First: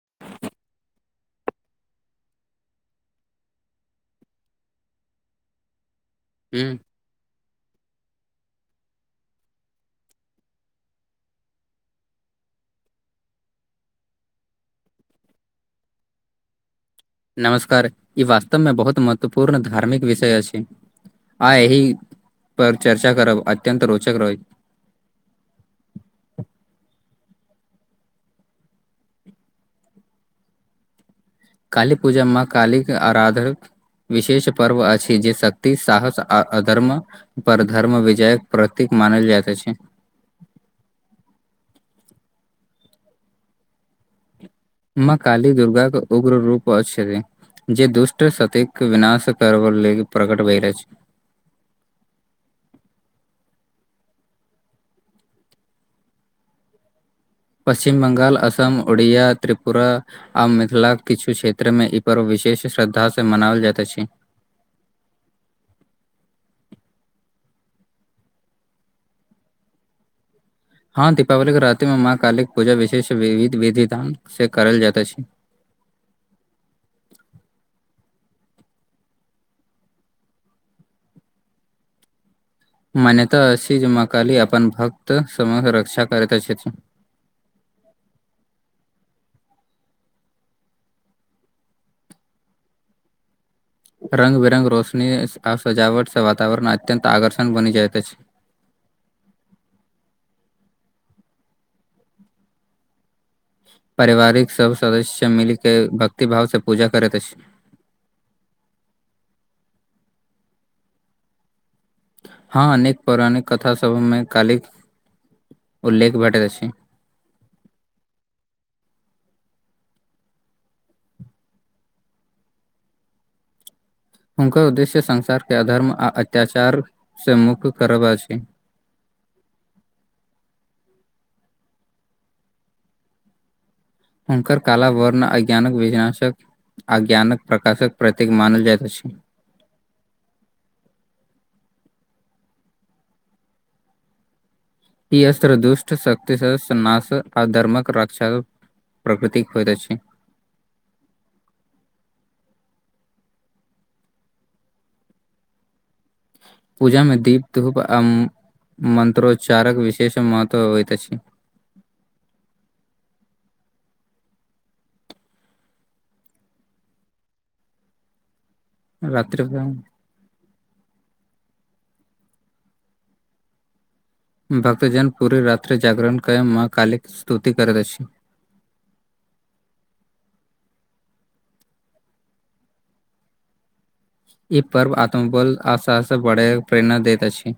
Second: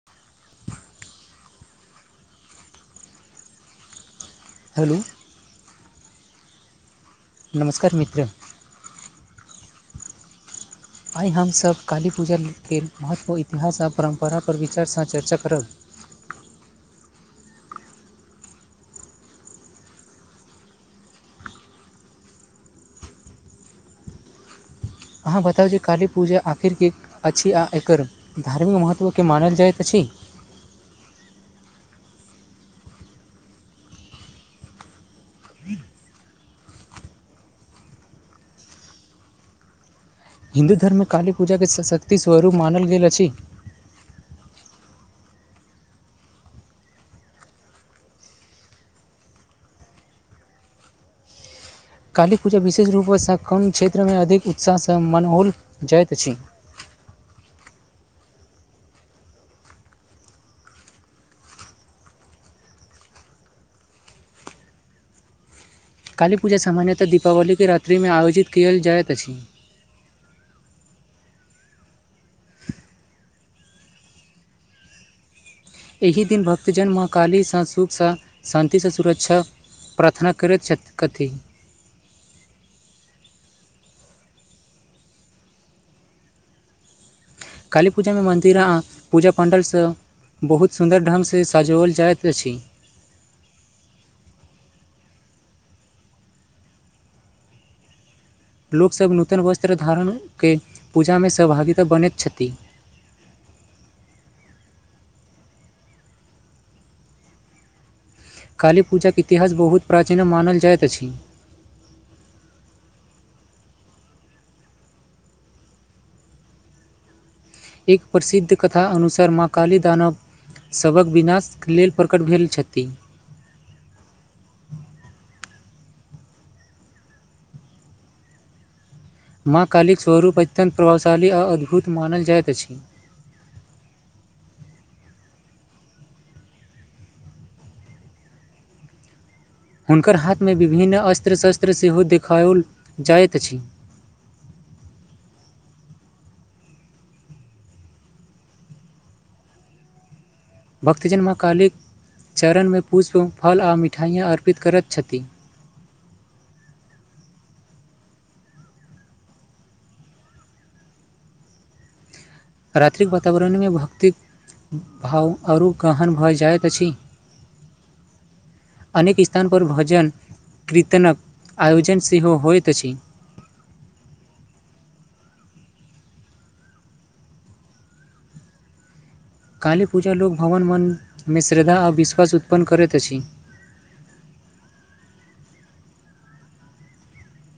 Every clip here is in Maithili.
[inaudible] हेलो हूं नमस्कार मित्र आइ हम सब काली पूजा के महत्व इतिहास आ परम्परा पर विचार सँ चर्चा करब नमस्कार ई वास्तव मे बहुत महत्वपूर्ण धार्मिक विषय अछि आ एहि पर चर्चा करब अत्यन्त रोचक रहै अहाँ बताउ जे काली पूजा आखिर किक अछि आ एकर धार्मिक महत्व के मानल जाइत अछि काली पूजा मे मां कालीके आराधक विशेष पर्व अछि जे शक्ति साहस आ अधर्म पर धर्म विजयक प्रतीक मानल जाइत अछि हिन्दू धर्म मे काली पूजा के सशक्तिक स्वरूप मानल गेल अछि मां काली दुर्गाे के उग्र रूप अछि जे दुष्ट सतिक विनाश करब लेल प्रकट भेल रहल अछि काली पूजा विशेष रूपसँ कोन क्षेत्र मे अधिक उत्साहसँ मनाओल जाइत अछि पश्चिम ब्गाल असम ओड़िया त्रिपुरा आब मिथिलाक किछु क्षेत्र मे ई पर्व विशेष श्रद्धासँ मनायल जाइत अछि काली पूजा सामान्यतह दीपावली के रात्रि मे आयोजित कयल जाइत अछि हँ दीपावली के राति मे माँ काली के पूजा विशेष वि विधिान से करल जाइता अछि एहि दिन भक्तजन मां कालीसँ सुखसँ शान्तिसँ सुरक्षा प्रार्थना करति छथि कथि मान्यता अति जे मां काली अपन भक्त सम रक्षा करति अछि छथिन काली पूजा मे मन्दिर आ पूजा पाण्डल सँ बहुत सुन्दर ढङ्गसँ सजाओल जाइत अछि रंग बिरंग रोशनी आ सजावट स वातवरण अत्यत आकर्षण बनि जाइत अछि लोक सब नूतन वस्त्र धारण के पूजा मे सहभागिता बनति छथि पारिवारिक सब सदस्य सब मिल के भक्ति भाव से पूजा करति अछि काली पूजा के इतिहास बहुत प्राचीन मानल जाइत अछि हँ अनेक पौराणिक कथास सभ मे कालिक उल्लेख भेटति अछि एक प्रसिद्ध कथा अनुसार माँ काली दानव सभक विनाश लेल प्रकट भेल छथि हुनकर उद्देश्य संसार के अधर्म आ अत्याचारसँ मुक्त करब अछि माँ कालि स्वरूप अत्यन्त प्रभावशाली आ अद्भुत मानल जाइत अछि हुनकर काला वर्ण अज्ञानक विशनाशक आ ज्ञानक प्रकाशक प्रतीक मानल जाइत अछि हुनकर हाथ मे विभिन्न अस्त्र शस्त्र सेहो देखाओल जाइत अछि ई अस्र दुष्ट शक्तिना स आ धर्मक रक्षक प्रकृतिक होइत अछि भक्तजन म कालिक चरण मे पुष्प फल आओ मिठाइयाँ अर्पित करति छथि पूजा मे दीप धूप आ मन्त्रोच्चारक विशेष महत्व अबइत अछि रात्रिक वातावरण मे भौतिक भाव आओर कहन भऽ जाइत अछि अनेक रात्रि स्थानपर भजन कीर्तनक आयोजन सेहो होइत अछि भक्तजन पूरी रात्रि जागरण कय मां कालिक स्तुति करति अछि काली पूजा लोक भवन मन मे श्रद्धा आ विश्वास उत्पन्न करति अछि ई पर्व आत्मबल आशासँ बढ़े प्रेरणा दति अछि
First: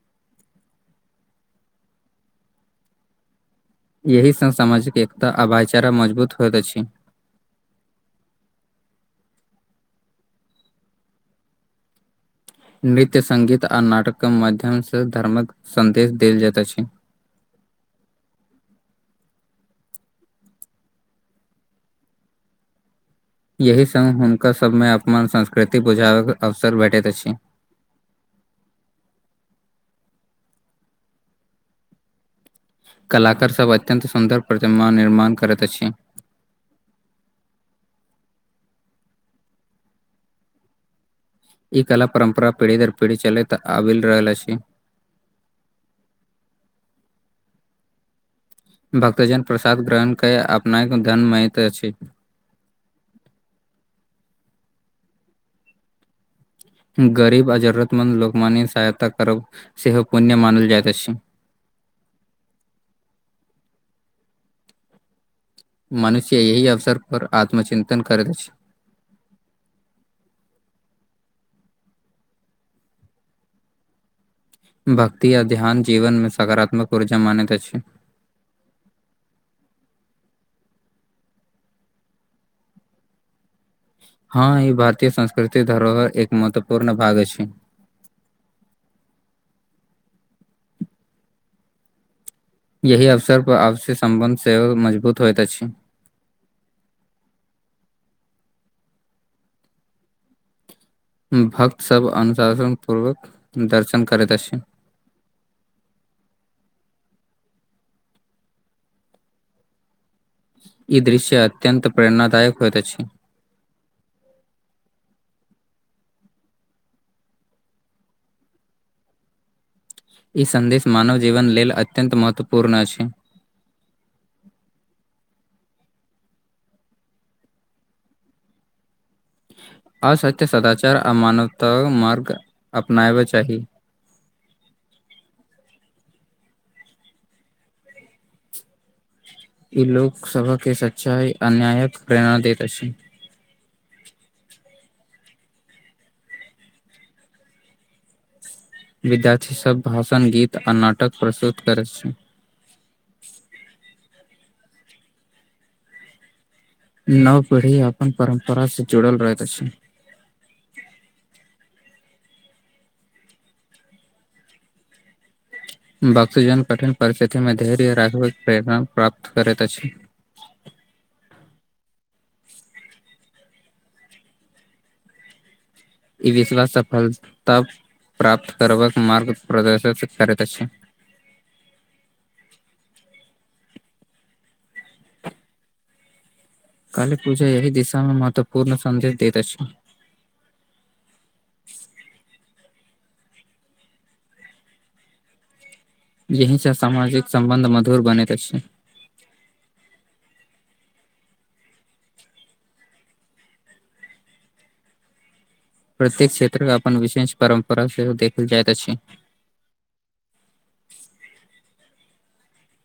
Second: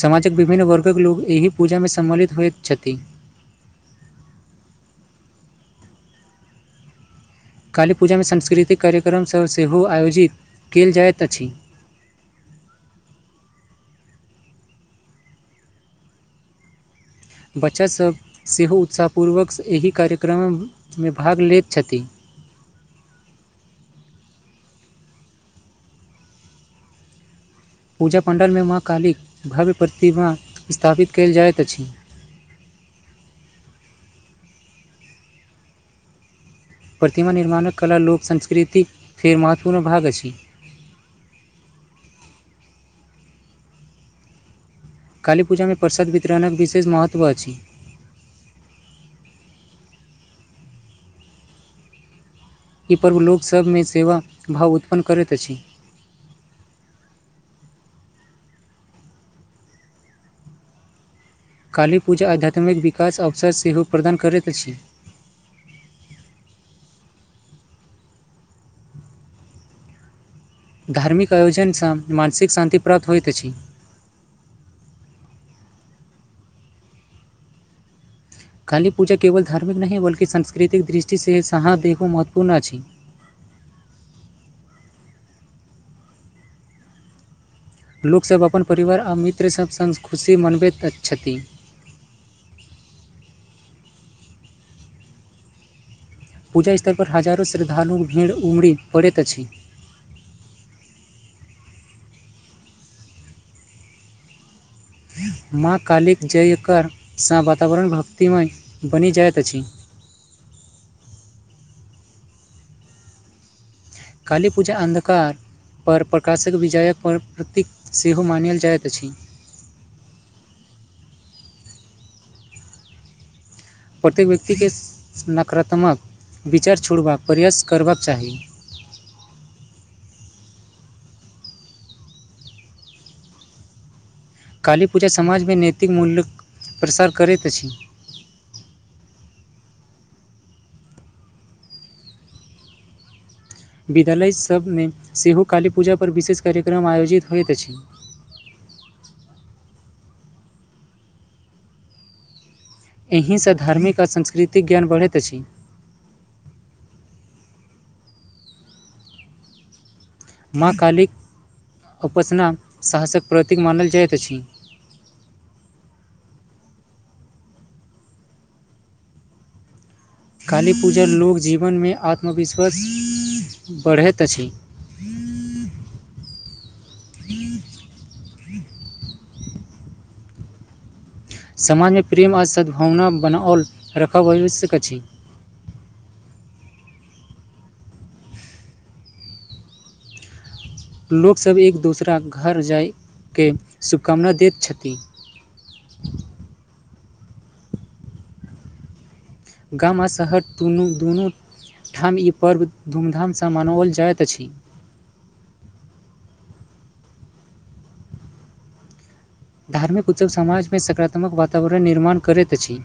समाजक विभिन्न वर्गक लोक एहि पूजा मे सम्मिलित होइत छथि एहि संग सामाजिक एकता आ भाईचारा मजबूत होइत अछि काली पूजा मे सांस्कृतिक कार्यक्रम सभ सेहो आयोजित कईल जाइत अछि नृत्य सङ्गीत आ नाटक के माध्यम सँ धर्मक सन्देश देल जाइत अछि बच्चा सभ सेहो उत्साहपूर्वक एहि कार्यक्रम मे भाग लति छथि एहि सङ्ग हुनका सभ मे अपन संस्कृति बुझाबक अवसर भेटति अछि पूजा पण्डलमे माँ कालिक भव्य प्रतिमा स्थापित कयल जाइत अछि कलाकार सभ अत्यन्त सुन्दर प्रतिमा निर्माण करति अछि प्रतिमा निर्माणक कला लोक संस्कृतिक फेर महत्वपूर्ण भाग अछि ई कला परम्परा पीढ़ी दर पीढ़ी चलति आबि रहल अछि काली पूजा मे प्रसाद वितरण के विशेष महत्व अछि भक्तजन प्रसाद ग्रहण के अपना धन मति अछि ई पर्व लोक सभ मे सेवा भाव उत्पन्न करति अछि गरीब आ जरतमन्द लोककमान्य सहायता करब सेहो पुण्य मानल जाइत अछि कालीपूजा आध्यात्मिक विकास अवसर सेहो प्रदान करति अछि मनुष्य एहि अवसर पर आत्मचिन्तन करति अछि धार्मिक आयोजनसँ मानसिक शान्ति प्राप्त होइत अछि भक्ति आ ध्यान जीवन मे सकारात्मक ऊर्जा मानति अछि काली पूजा केवल धार्मिक नहि बल्कि सांस्कृतिक दृष्टिसँ सहाँ देखो महत्वपूर्ण अछि हँ ई भारतीय संस्कृति धरोहर एक महत्वपूर्ण भाग अछि लोकसभ अपन परिवार आ मित्र सभ सङ् खुशी मनबति छथि यही अवसर पर आपसी सम्बन्ध सेहो मजबूत होइत अछि पूजा स्थल पर हजारो श्रद्धालु भीड़ उमड़ पड़ति अछि भक्त सभ अनुशासन पूर्वक दर्शन करति अछि माँ कालीक जयकर सँ वातावरण भक्तिमय बनि जाइत अछि ई दृश्य अत्यंत प्रेरणादायक होयइत अछि काली पूजा अन्धकार आओर प्रकाशक विजयक प्रतीक सेहो मानल जाइत अछि ई सन्देश मानव जीवन लेल अत्यन्त महत्वपूर्ण अछि प्रत्येक व्यक्ति के नकारात्मक विचार छोड़बाक प्रयास करबाक चाही आ सत्य सदाचार आ मानवताक मार्ग अपना बय चाही काली पूजा समाज मे नैतिक मूल्य प्रसार करति अछि ई लोक सभके सच्चाइ अन्यायिक प्रेरणा दति अछि विद्यालय सभ मे सेहो काली पूजा पर विशेष कार्यक्रम आयोजित होइत अछि विद्यार्थी सभ भाषण गीत आ नाटक प्रस्तुत करति छी एहि सँ धार्मिक आओर सांस्कृतिक ज्ञान बढ़ति अछि नव पीढ़ी अपन परम्परा से जुड़ल रहति अछि माँ कालीक उपासना साहसक प्रतीक मानल जाइत अछि भक्तजन कठिन परिस्थिति मे धैर्य राखबाक प्रेरण प्राप्त करति अछि काली पूजा लोक जीवन मे आत्मविश्वास बढ़ति अछि ई विश्वास सफलता प्राप्त करबाक मार्ग प्रदर्शित करति अछि समान्य प्रेम आ सद्भावना बनाओल रखय आवश्यक अछि काली पूजा यही दिशा मे महत्वपूर्ण संदेश दति अछि लोक सब एक दोसरा के घर जाइ के शुभकामना दति छथि जही स सामाजिक संबन्ध मधुर बनति अछि गाम आ शहर दुनू दुनू ठाम ई पर्व धूमधाम सँ मनाओल जाइत अछि प्रत्येक क्षेत्र अपन विशेष परंपरा सेहो देखल जाइत अछि धार्मिक उत्सव समाज मे सकारात्मक वातावरण निर्माण करति अछि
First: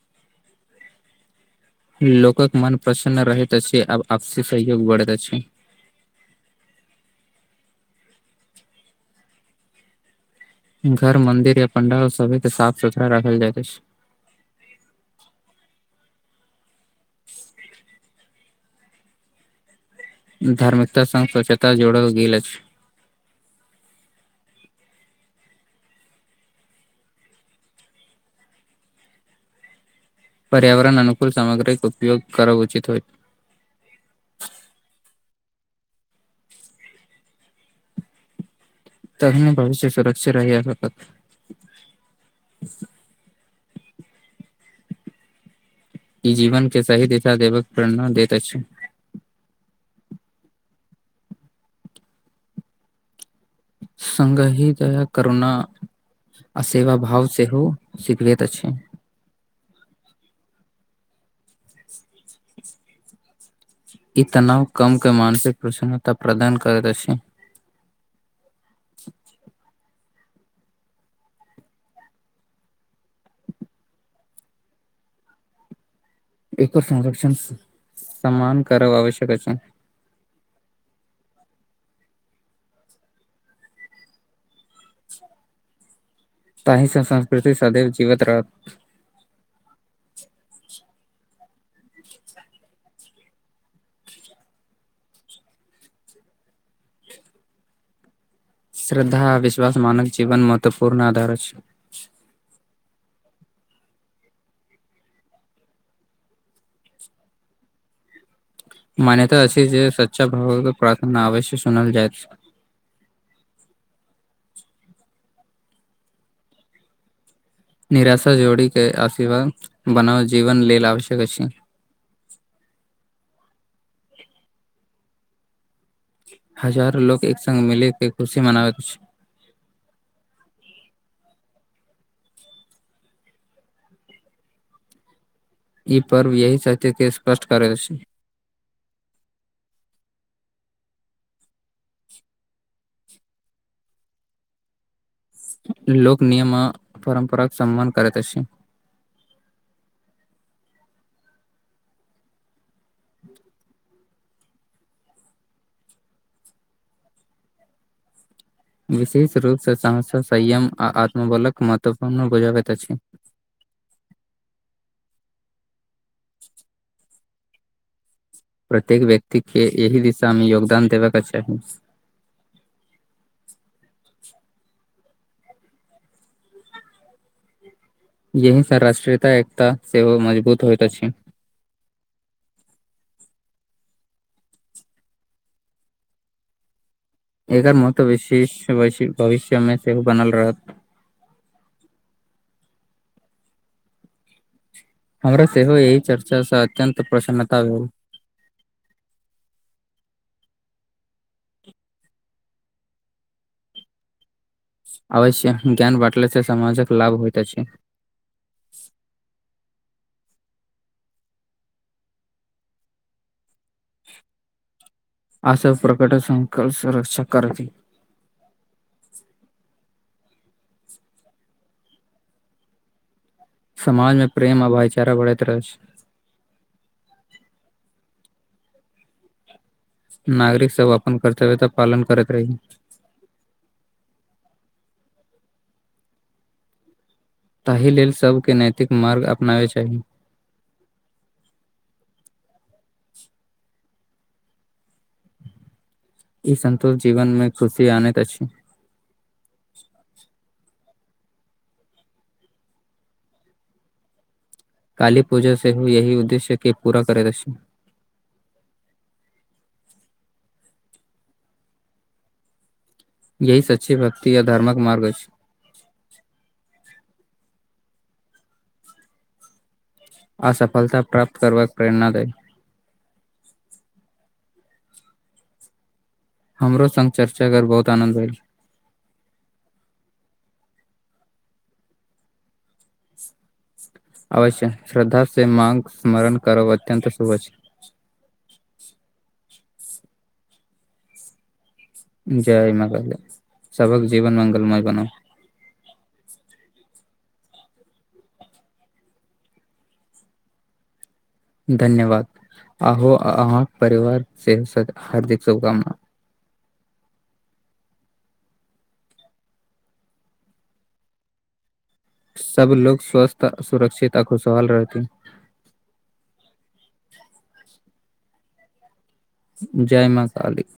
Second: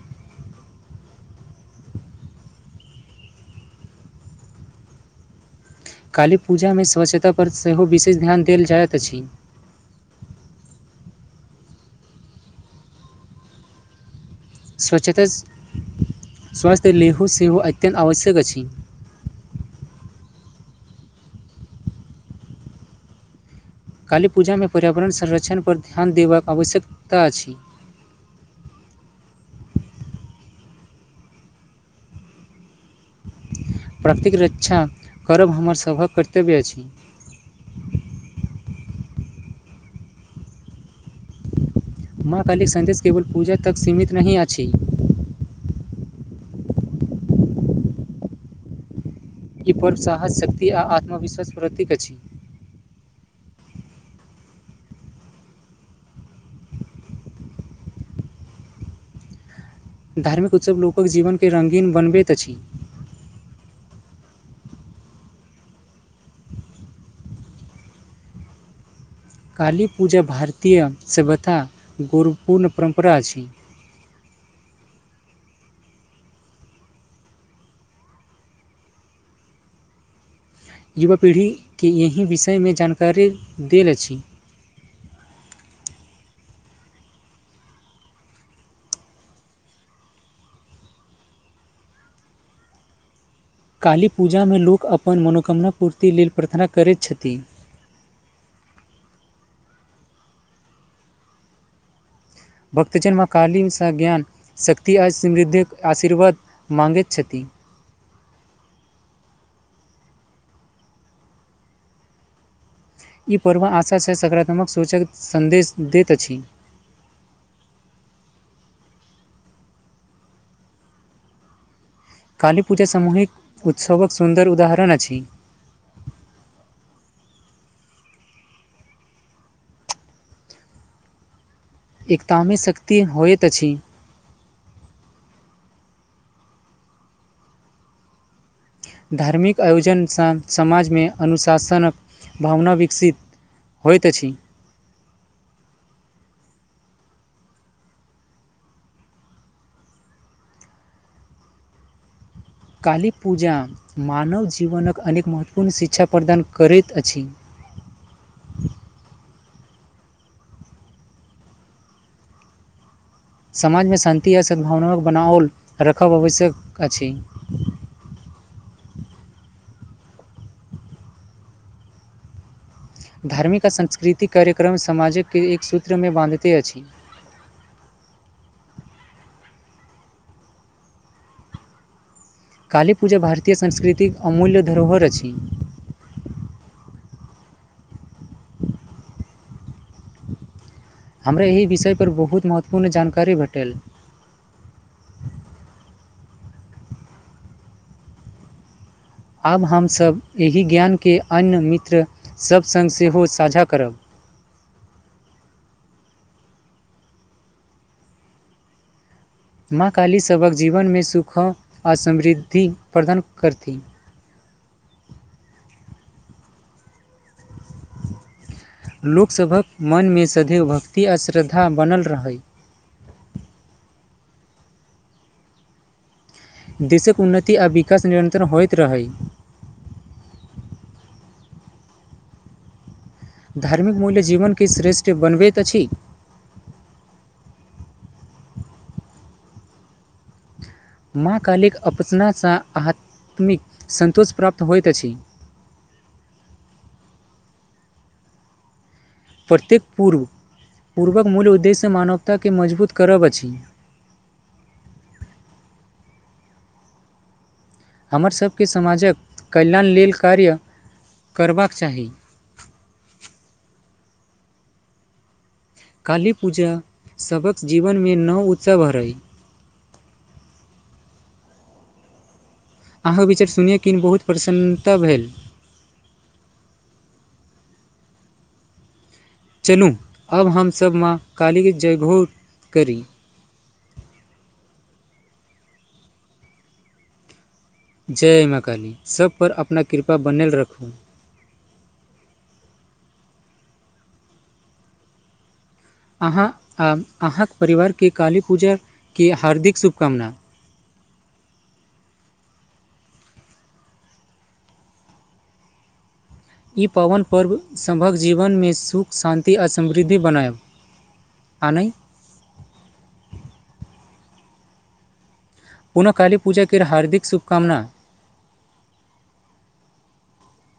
लोकक मन प्रसन्न रहति अछि आब आपसी सहयोग बढ़ति अछि काली पूजा मे स्वच्छता पर सेहो विशेष ध्यान देल जाइत अछि घर मंदिर या पंडाल सभे के साफ सुथरा राखल जाइत अछि स्वच्छता स्वास्थ लेहु सेहो अत्यन्त आवश्यक अछि धार्मिकता संग स्वच्छता जोड़ल गेल अछि काली पूजा मे पर्यावरण संरक्षण पर ध्यान देबाक आवश्यकता अछि पर्यावरण अनुकूल सामग्रीक उपयोग करब उचित होइत प्रकतिक रक्षा करब हमर सभक कर्तव्य अछि तही मे भविष्य सुरक्षित रहहिएत माँ कालिक सन्देश केवल पूजा तक सीमित नहि अछि ई जीवन के सही दिशा देवक प्रेरणा देत अछि ई पर्व साहस शक्ति आ आत्मविश्वास प्रतीक अछि संगही दया करुणा आ सेवा भाव सेहो सिखबति अछि धार्मिक उत्सव लोकक जीवन के रंगीन बनबति अछि ई तनाव कम के मानसिक प्रसन्नता प्रदान करति अछि काली पूजा भारतीय सभ्यता गौरवपूर्ण परम्परा अछि एकर संरक्षण समान करब आवश्यक अछि युवा पीढ़ी के एहि विषय मे जानकारी देल अछि ताहि संग संस्कृति सदवि जीवत रहत काली पूजा मे लोक अपन मनोकामना पूर्ति लेल प्रार्थना करति छथिन श्रद्धा आ विश्वास मानव जीवन महत्वपूर्ण आधार अछि भक्तजन मां काली सँ ज्ञान शक्ति आ समृद्धिक आशीर्वाद माँगति छथि मान्यता अछि जे सच्चा भगवत प्रार्थना अवश्य सुनल जाईत ई पर्व आशाँ से सकारात्मक सोच सन्देश दति अछि निराशा जोड़िके आशीर्वाद बनाओ जीवन लेल आवश्यक अछि कालीपूजा सामूहिक उत्सवक सुन्दर उदाहरण अछि हजारो लोग एक संगङ्ग मिले के खुशी मनाबति अछि एकता मे शक्ति होइत अछि ई पर्व यही सत्य के स्पष्ट करलि अछि धार्मिक आयोजन सँ समाज मे अनुशासनक भावना विकसित होइत अछि लोक नियम आ परम्पराक सम्मान करति अछि काली पूजा मानव जीवनक अनेक महत्वपूर्ण शिक्षा प्रदान करति अछि विशेष रूप सँ समस्या संयम आ आत्मबलक महत्वपूर्ण बुझाबति अछि समाज मे शान्ति आ सद्भावनाक बनाओल रखब आवश्यक अछि प्रत्येक व्यक्ति के एहि दिशा मे योगदान देबेके चाही धार्मिक आ सांस्कृतिक कार्यक्रम समाज के एक सूत्र मे बाँधते अछि यह सब राष्ट्रीयता एकता सेहो मजबूत होइत अछि कालीपूजा भारतीय संस्कृतिक अमूल्य धरोहर अछि एकर महत्व विशेष भविष्य मे सेहो बनल रहत हमरा एहि विषयपर बहुत महत्वपूर्ण जानकारी भेटल हमरा सेहो एहि चर्चा से अत्यन्त प्रसन्नता भेल आब हमसभ एहि ज्ञान के अन्य मित्र सभ सङ्ग सेहो साझा करब अवश्य ज्ञान बाटला से समामाजक लाभ होइत अछि माँ काली सभक जीवन मे सुख आ समृद्धि प्रदान करथिन अ प्रकट संकल्प र्षा [unintelligible] करथि लोक सभक मन मे सधैव भक्ति आ श्रद्धा बनल रहै समाज मे प्रेम आ भाईचारा बढ़ति रहै छै देशक उन्नति आ विकास नियन्त्रण होइत रहै नागरिक सब अपन कर्तव्य त पालन करति रहहि धार्मिक मूल्य जीवन के श्रेष्ठ बनबति अछि ताहि लेल सभके नैतिक मार्ग अपनावै चाही माँ कालिक अपसनासँ आत्मिक सन्तोष प्राप्त होइत अछि ई संन्तोष जीवन मे खुशी आनति अछि प्रत्येक पूर्व पूर्वक मूल उद्देश्य मानवताके मजबूत करब अछि काली पूजा सेहो यही उद्देश्य के पूरा करति अछि हमर सभके समाजक कल्याण लेल कार्य करबाक चाही यही सच्ची भक्ति या धर्मक मार्ग अछि काली पूजा सभक जीवन मे नव उत्सव भरै आ सफलता प्राप्त करबाक प्रेरणा दै अहाँके विचार सुनियौ किन बहुत प्रसन्नता भेल हमरो संग चर्चा कर बहुत आनन्द होयल चलू अब हमसभ माँ काली के जगभोर करी अवश्य श्रद्धा से माँंग स्मरण करब अत्यंत शुभ अछि जय माँ काली सबपर अपना कृपा बनेल रखू जय मां काली सबहक जीवन मंगलमय बनै अहाँ आ अहाँके परिवारके काली पूजाके हार्दिक शुभकामना धन्यवाद अहो अहाँके परिवार से हार्दिक शुभकामना ई पावन पर्व सभक जीवन मे सुख शान्ति आ समृद्धि बनायब आनै सब लोक स्वस्थ सुरक्षित आ खुशहाल रहथी पुनह काली पूजाक केर हार्दिक शुभकामना जय मां काली